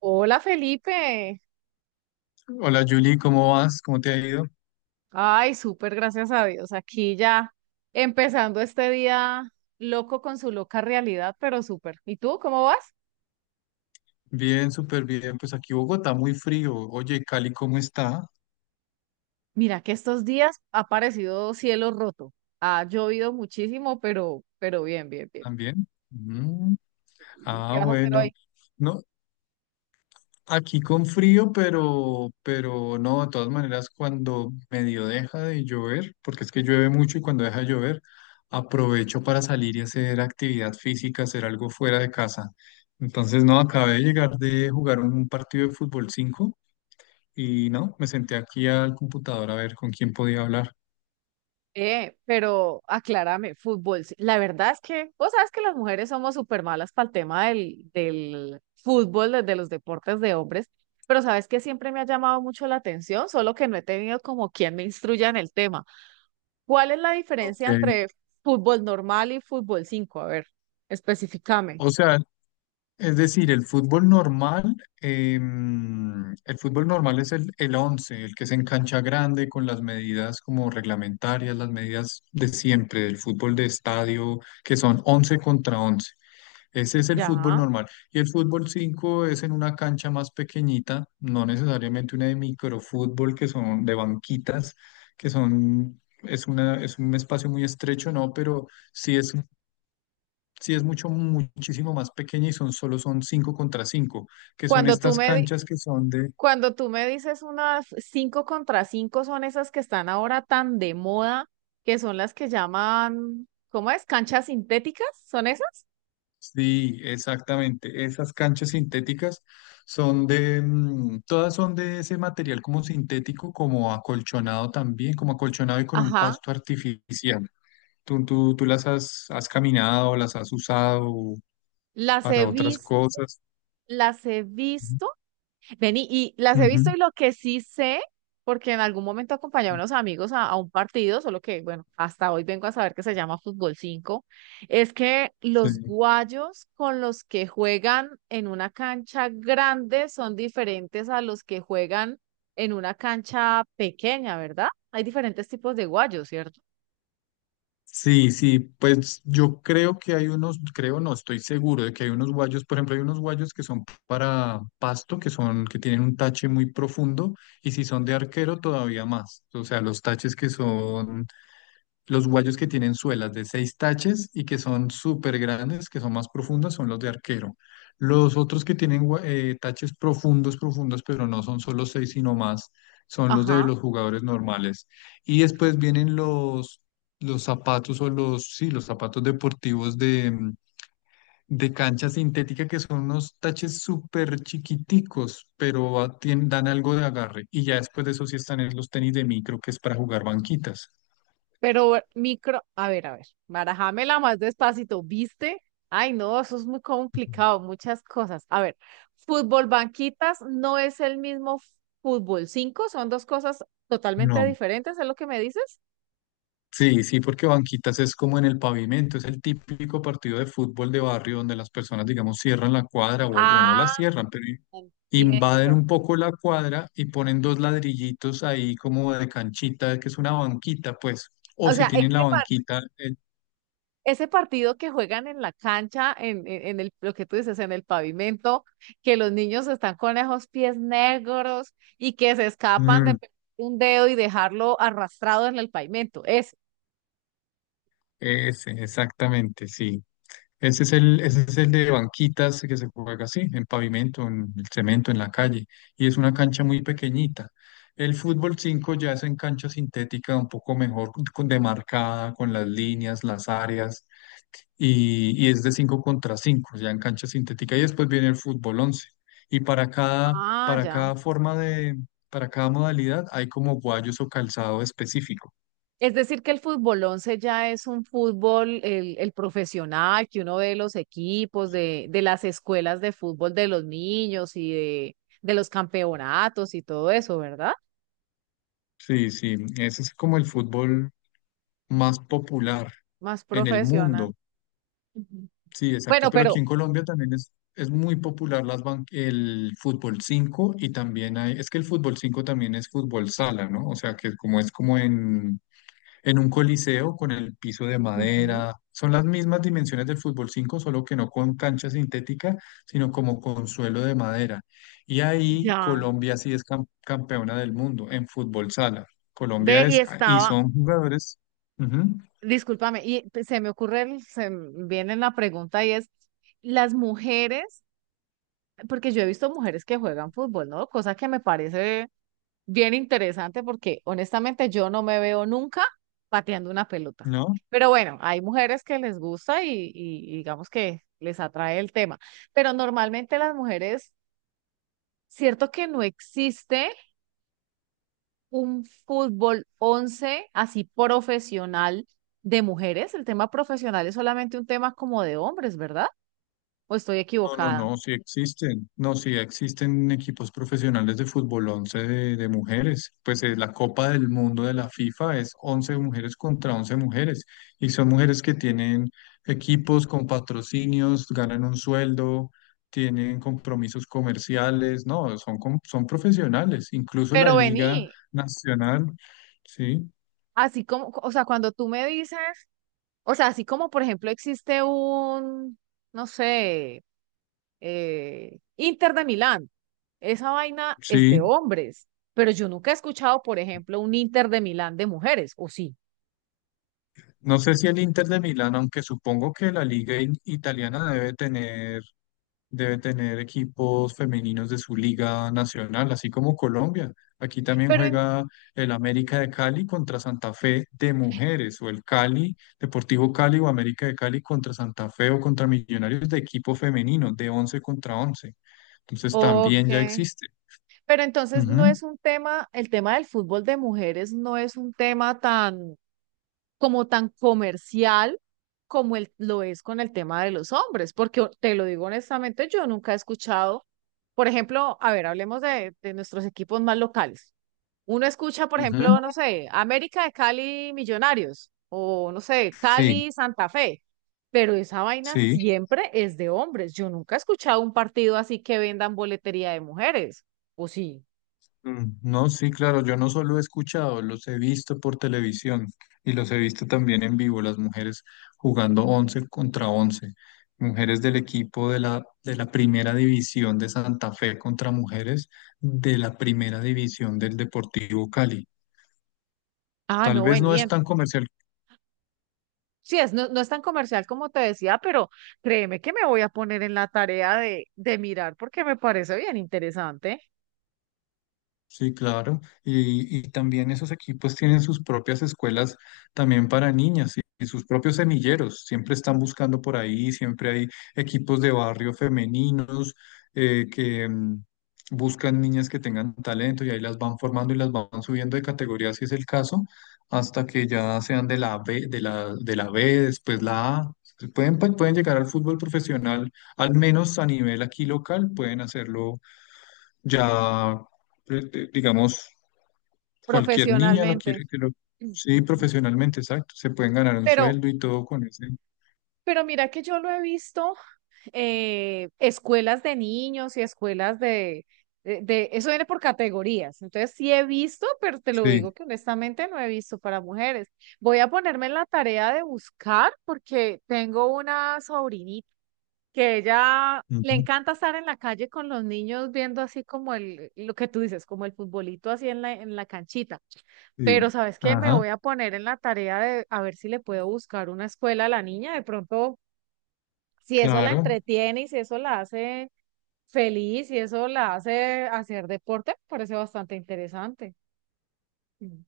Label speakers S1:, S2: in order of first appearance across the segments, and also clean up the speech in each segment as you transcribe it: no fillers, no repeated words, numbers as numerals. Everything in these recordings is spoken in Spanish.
S1: Hola Felipe.
S2: Hola Julie, ¿cómo vas? ¿Cómo te ha ido?
S1: Ay, súper, gracias a Dios. Aquí ya empezando este día loco con su loca realidad, pero súper. ¿Y tú cómo vas?
S2: Bien, súper bien. Pues aquí Bogotá muy frío. Oye, Cali, ¿cómo está?
S1: Mira que estos días ha aparecido cielo roto. Ha llovido muchísimo, pero bien, bien, bien.
S2: ¿También? Mm.
S1: ¿Y qué
S2: Ah,
S1: vas a hacer
S2: bueno.
S1: hoy?
S2: No, aquí con frío, pero no, de todas maneras, cuando medio deja de llover, porque es que llueve mucho y cuando deja de llover, aprovecho para salir y hacer actividad física, hacer algo fuera de casa. Entonces, no, acabé de llegar de jugar un partido de fútbol 5 y no, me senté aquí al computador a ver con quién podía hablar.
S1: Pero aclárame, fútbol. Sí. La verdad es que vos sabes que las mujeres somos súper malas para el tema del fútbol, de los deportes de hombres, pero sabes que siempre me ha llamado mucho la atención, solo que no he tenido como quien me instruya en el tema. ¿Cuál es la
S2: Ok,
S1: diferencia entre fútbol normal y fútbol 5? A ver, especificame.
S2: o sea, es decir, el fútbol normal, el fútbol normal es el 11, el que se en cancha grande con las medidas como reglamentarias, las medidas de siempre, del fútbol de estadio, que son 11 contra 11. Ese es el fútbol
S1: Ya.
S2: normal. Y el fútbol 5 es en una cancha más pequeñita, no necesariamente una de microfútbol, que son de banquitas, es una, es un espacio muy estrecho, no, pero sí es sí, es mucho, muchísimo más pequeña y son solo son 5 contra 5 que son
S1: Cuando tú
S2: estas
S1: me, di-
S2: canchas que son de,
S1: Cuando tú me dices unas cinco contra cinco son esas que están ahora tan de moda, que son las que llaman, ¿cómo es? ¿Canchas sintéticas? ¿Son esas?
S2: sí, exactamente, esas canchas sintéticas son de, todas son de ese material como sintético, como acolchonado también, como acolchonado y con un
S1: Ajá.
S2: pasto artificial. ¿Tú las has, has caminado, ¿las has usado
S1: Las
S2: para
S1: he
S2: otras
S1: visto,
S2: cosas?
S1: las he visto. Vení, y las he visto
S2: Ujú,
S1: y lo que sí sé, porque en algún momento acompañé a
S2: ujú,
S1: unos amigos a un partido, solo que, bueno, hasta hoy vengo a saber que se llama fútbol 5. Es que
S2: sí.
S1: los guayos con los que juegan en una cancha grande son diferentes a los que juegan en una cancha pequeña, ¿verdad? Hay diferentes tipos de guayos, ¿cierto?
S2: Sí, sí, pues yo creo que hay unos, creo no, estoy seguro de que hay unos guayos, por ejemplo, hay unos guayos que son para pasto, que tienen un tache muy profundo, y si son de arquero, todavía más. O sea, los taches que son los guayos que tienen suelas de seis taches y que son súper grandes, que son más profundas, son los de arquero. Los otros que tienen taches profundos, profundos, pero no son solo seis, sino más, son los de
S1: Ajá.
S2: los jugadores normales. Y después vienen los zapatos o los, sí, los zapatos deportivos de, de cancha sintética, que son unos taches súper chiquiticos, pero dan algo de agarre. Y ya después de eso sí están en los tenis de micro, que es para jugar banquitas.
S1: Pero micro, a ver, barajámela más despacito, ¿viste? Ay, no, eso es muy complicado, muchas cosas. A ver, fútbol banquitas no es el mismo fútbol 5 son dos cosas totalmente
S2: No.
S1: diferentes, ¿es lo que me dices?
S2: Sí, sí, porque banquitas es como en el pavimento, es el típico partido de fútbol de barrio donde las personas, digamos, cierran la cuadra o no la
S1: Ah,
S2: cierran, pero
S1: viendo.
S2: invaden un poco la cuadra y ponen dos ladrillitos ahí como de canchita, que es una banquita, pues, o
S1: O
S2: si
S1: sea,
S2: tienen
S1: ese,
S2: la
S1: par-
S2: banquita,
S1: Ese partido que juegan en la cancha, en el, lo que tú dices, en el pavimento, que los niños están con esos pies negros y que se escapan de
S2: mm,
S1: un dedo y dejarlo arrastrado en el pavimento.
S2: ese, exactamente, sí. Ese es el de banquitas que se juega así, en pavimento, en el cemento, en la calle, y es una cancha muy pequeñita. El fútbol 5 ya es en cancha sintética, un poco mejor demarcada, con las líneas, las áreas, y es de 5 contra 5 ya en cancha sintética, y después viene el fútbol once. Y
S1: Ah,
S2: para
S1: ya.
S2: cada forma de, para cada modalidad hay como guayos o calzado específico.
S1: Es decir, que el fútbol 11 ya es un fútbol, el profesional, que uno ve los equipos de las escuelas de fútbol de los niños y de los campeonatos y todo eso, ¿verdad?
S2: Sí, sí, ese es como el fútbol más popular
S1: Más
S2: en el
S1: profesional.
S2: mundo.
S1: Ujú.
S2: Sí, exacto.
S1: Bueno,
S2: Pero aquí
S1: pero
S2: en Colombia también es muy popular las el fútbol 5 y también hay, es que el fútbol 5 también es fútbol sala, ¿no? O sea, que como es como en un coliseo con el piso de
S1: ujú,
S2: madera. Son las mismas dimensiones del fútbol 5 solo que no con cancha sintética, sino como con suelo de madera. Y ahí
S1: ya.
S2: Colombia sí es campeona del mundo en fútbol sala. Colombia
S1: Ve y
S2: es, y
S1: estaba,
S2: son jugadores, ujú,
S1: discúlpame, y se me ocurre, se me viene la pregunta y es, las mujeres, porque yo he visto mujeres que juegan fútbol, ¿no? Cosa que me parece bien interesante porque honestamente yo no me veo nunca pateando una pelota.
S2: ¿no?
S1: Pero bueno, hay mujeres que les gusta y digamos que les atrae el tema. Pero normalmente las mujeres, cierto que no existe un fútbol 11 así profesional de mujeres. El tema profesional es solamente un tema como de hombres, ¿verdad? ¿O estoy
S2: No, no,
S1: equivocada?
S2: no, sí existen, no, sí existen equipos profesionales de fútbol 11 de mujeres. Pues la Copa del Mundo de la FIFA es 11 mujeres contra 11 mujeres y son mujeres que tienen equipos con patrocinios, ganan un sueldo, tienen compromisos comerciales, no, son, son profesionales, incluso la
S1: Pero
S2: Liga
S1: vení,
S2: Nacional, sí,
S1: así como, o sea, cuando tú me dices, o sea, así como por ejemplo existe un no sé, Inter de Milán. Esa vaina es de
S2: sí.
S1: hombres, pero yo nunca he escuchado, por ejemplo, un Inter de Milán de mujeres, o sí.
S2: No sé si el Inter de Milán, aunque supongo que la Liga italiana debe tener, debe tener equipos femeninos de su liga nacional, así como Colombia. Aquí también
S1: Pero en-
S2: juega el América de Cali contra Santa Fe de mujeres, o el Cali, Deportivo Cali o América de Cali contra Santa Fe o contra Millonarios de equipo femenino, de 11 contra 11. Entonces
S1: ok,
S2: también ya existe.
S1: pero entonces no
S2: Ujú,
S1: es un tema, el tema del fútbol de mujeres no es un tema tan como tan comercial como el, lo es con el tema de los hombres, porque te lo digo honestamente, yo nunca he escuchado, por ejemplo, a ver, hablemos de nuestros equipos más locales. Uno escucha, por
S2: ujú.
S1: ejemplo, no sé, América de Cali Millonarios o no sé,
S2: Sí,
S1: Cali Santa Fe, pero esa vaina
S2: sí.
S1: siempre es de hombres. Yo nunca he escuchado un partido así que vendan boletería de mujeres. ¿O sí?
S2: Mm, no, sí, claro, yo no solo he escuchado, los he visto por televisión y los he visto también en vivo, las mujeres jugando 11 contra 11, mujeres del equipo de la primera división de Santa Fe contra mujeres de la primera división del Deportivo Cali.
S1: Ah,
S2: Tal
S1: no
S2: vez no es
S1: venían.
S2: tan comercial.
S1: Sí, es, no, no es tan comercial como te decía, pero créeme que me voy a poner en la tarea de mirar porque me parece bien interesante
S2: Sí, claro. Y también esos equipos tienen sus propias escuelas también para niñas y sus propios semilleros. Siempre están buscando por ahí, siempre hay equipos de barrio femeninos que buscan niñas que tengan talento y ahí las van formando y las van subiendo de categoría, si es el caso, hasta que ya sean de la B, de de la B, después la A. Pueden, pueden llegar al fútbol profesional, al menos a nivel aquí local, pueden hacerlo ya, digamos, cualquier niña lo quiere
S1: profesionalmente.
S2: que lo...
S1: Ujú.
S2: Sí, profesionalmente, exacto. Se pueden ganar un
S1: Pero,
S2: sueldo y todo con ese.
S1: pero mira que yo lo he visto escuelas de niños y escuelas de, eso viene por categorías. Entonces sí he visto, pero te lo digo
S2: Sí.
S1: que honestamente no he visto para mujeres. Voy a ponerme en la tarea de buscar porque tengo una sobrinita que ella le
S2: Ujú,
S1: encanta estar en la calle con los niños viendo así como el, lo que tú dices, como el futbolito así en la canchita.
S2: sí.
S1: Pero ¿sabes qué? Me
S2: Ajá,
S1: voy a poner en la tarea de a ver si le puedo buscar una escuela a la niña. De pronto si eso la
S2: claro.
S1: entretiene y si eso la hace feliz, si eso la hace hacer deporte, me parece bastante interesante. Mm.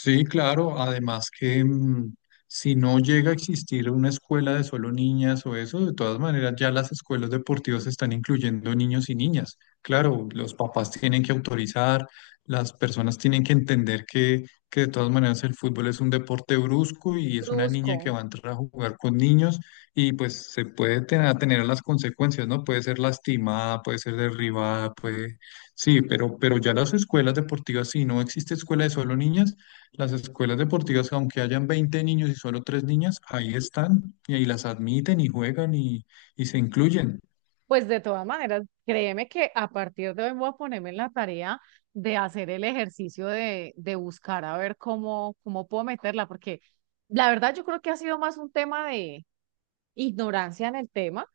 S2: Sí, claro. Además que si no llega a existir una escuela de solo niñas o eso, de todas maneras ya las escuelas deportivas están incluyendo niños y niñas. Claro, los papás tienen que autorizar, las personas tienen que entender que de todas maneras el fútbol es un deporte brusco y es una niña que
S1: Brusco.
S2: va a entrar a jugar con niños y pues se puede tener, atener a las consecuencias, ¿no? Puede ser lastimada, puede ser derribada, puede... Sí, pero ya las escuelas deportivas, si no existe escuela de solo niñas, las escuelas deportivas, aunque hayan 20 niños y solo 3 niñas, ahí están y ahí las admiten y juegan y se incluyen.
S1: Pues de todas maneras, créeme que a partir de hoy voy a ponerme en la tarea de hacer el ejercicio de buscar a ver cómo, cómo puedo meterla, porque la verdad yo creo que ha sido más un tema de ignorancia en el tema.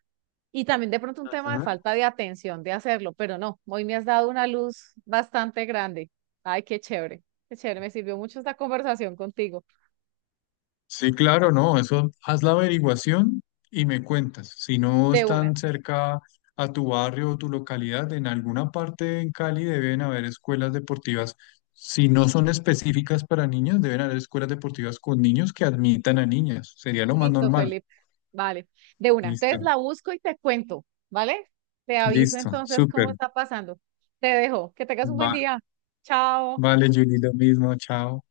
S1: Y también de pronto un tema de
S2: Ujú.
S1: falta de atención de hacerlo, pero no, hoy me has dado una luz bastante grande. Ay, qué chévere, me sirvió mucho esta conversación contigo.
S2: Sí, claro, no, eso haz la averiguación y me cuentas. Si no
S1: De una.
S2: están cerca a tu barrio o tu localidad, en alguna parte en Cali deben haber escuelas deportivas. Si no son específicas para niños, deben haber escuelas deportivas con niños que admitan a niñas. Sería lo más
S1: Listo,
S2: normal.
S1: Felipe. Vale, de una. Entonces
S2: Listo,
S1: la busco y te cuento, ¿vale? Te aviso
S2: listo,
S1: entonces cómo
S2: súper.
S1: está pasando. Te dejo, que tengas un
S2: Va,
S1: buen día. Chao.
S2: vale, Julie, lo mismo, chao.